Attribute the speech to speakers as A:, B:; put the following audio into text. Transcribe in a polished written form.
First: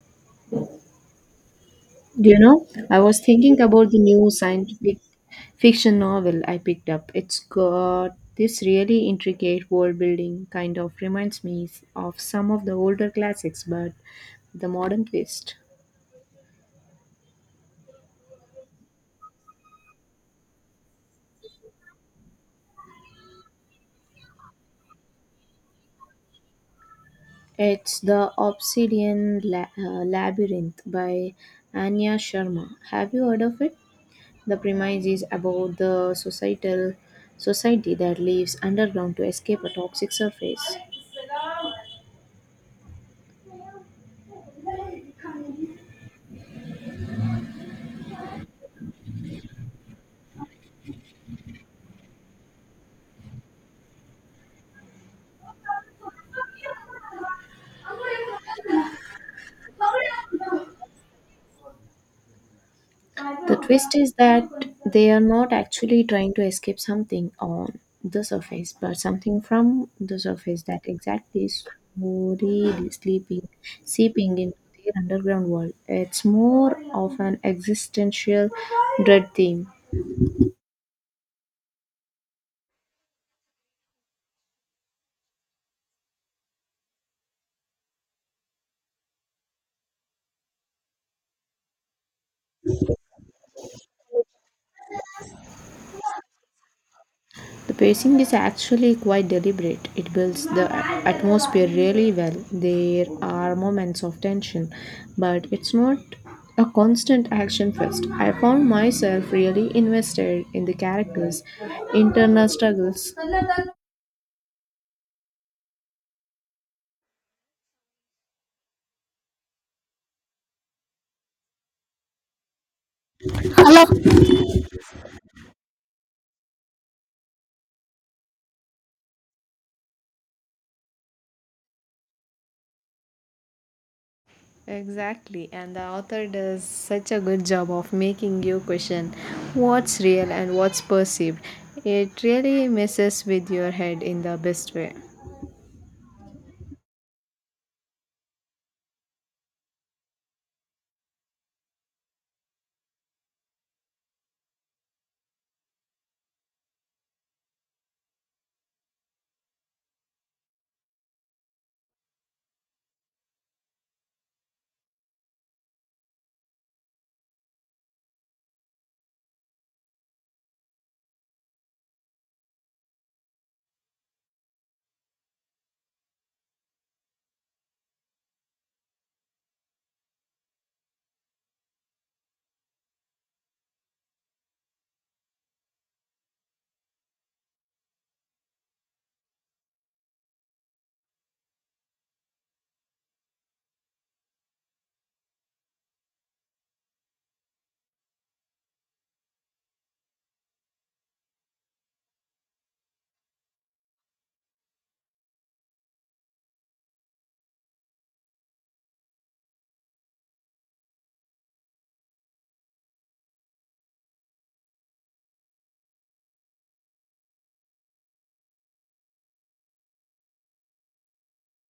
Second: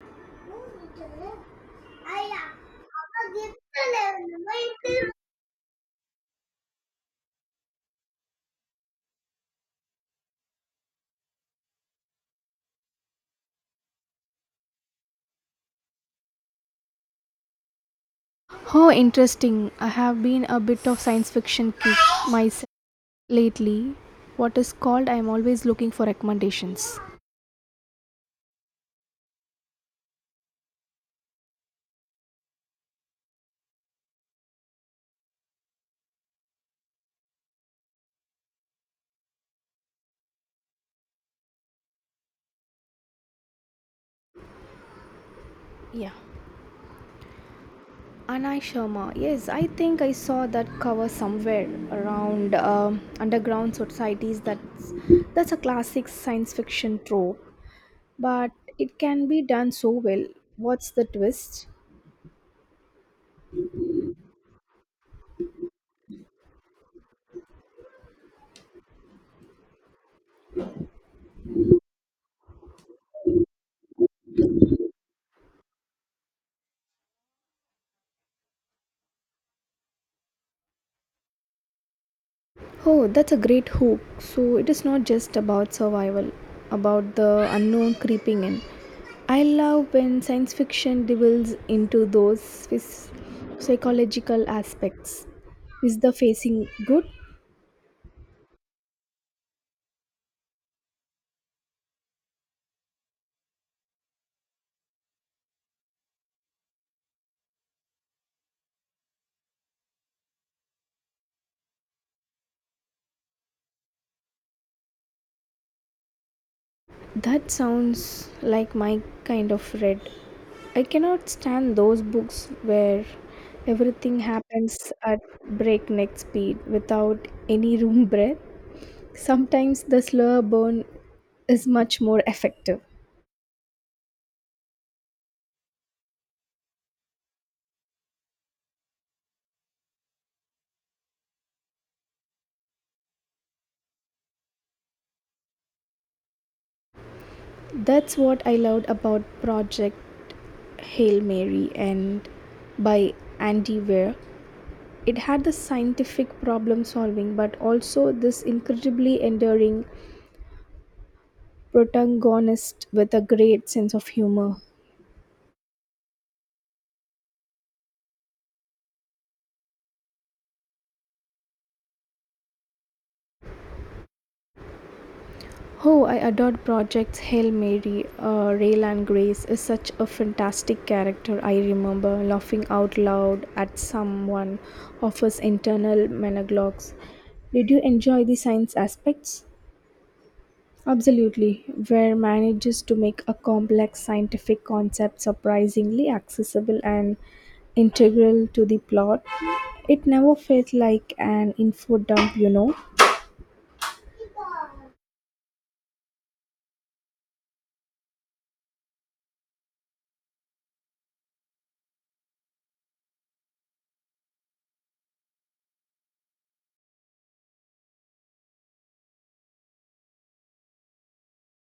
A: Do you know, I was thinking about the new scientific fiction novel I picked up. It's got this really intricate world building, kind of reminds me of some of the older classics, but the modern twist.
B: How interesting. I have been a bit of science fiction kick myself lately. What is called I am always looking for recommendations.
A: It's The Labyrinth by Anya Sharma. Have you heard of it? The premise is about the societal society that lives underground to escape a toxic surface.
B: Yeah. Anai Sharma. Yes, I think I saw that cover somewhere around underground societies. That's a classic science fiction trope, but it can be done so well. What's the twist?
A: The twist is that they are not actually trying to escape something on the surface, but something from the surface that exactly slowly sleeping, seeping into their underground world. It's more of an existential dread theme.
B: Oh, that's a great hook. So it is not just about survival, about the unknown creeping in. I love when science fiction delves into those phys- psychological aspects. Is the facing good?
A: The pacing is actually quite deliberate. It builds the atmosphere really well. There are moments of tension, but it's not a constant action fest. I found myself really invested in the characters' internal struggles.
B: That sounds like my kind of read. I cannot stand those books where everything happens at breakneck speed without any room breath. Sometimes the slower burn is much more effective.
A: Exactly, and the author does such a good job of making you question what's real and what's perceived. It really messes with your head in the best way.
B: That's what I loved about Project Hail Mary and by Andy Weir. It had the scientific problem solving but also this incredibly enduring protagonist with a great sense of humor. Oh, I adored Project's Hail Mary, Rail Grace is such a fantastic character. I remember laughing out loud at someone of his internal monologues. Did you enjoy the science aspects? Absolutely, where manages to make a complex scientific concept surprisingly accessible and integral to the plot. It never felt like an info dump.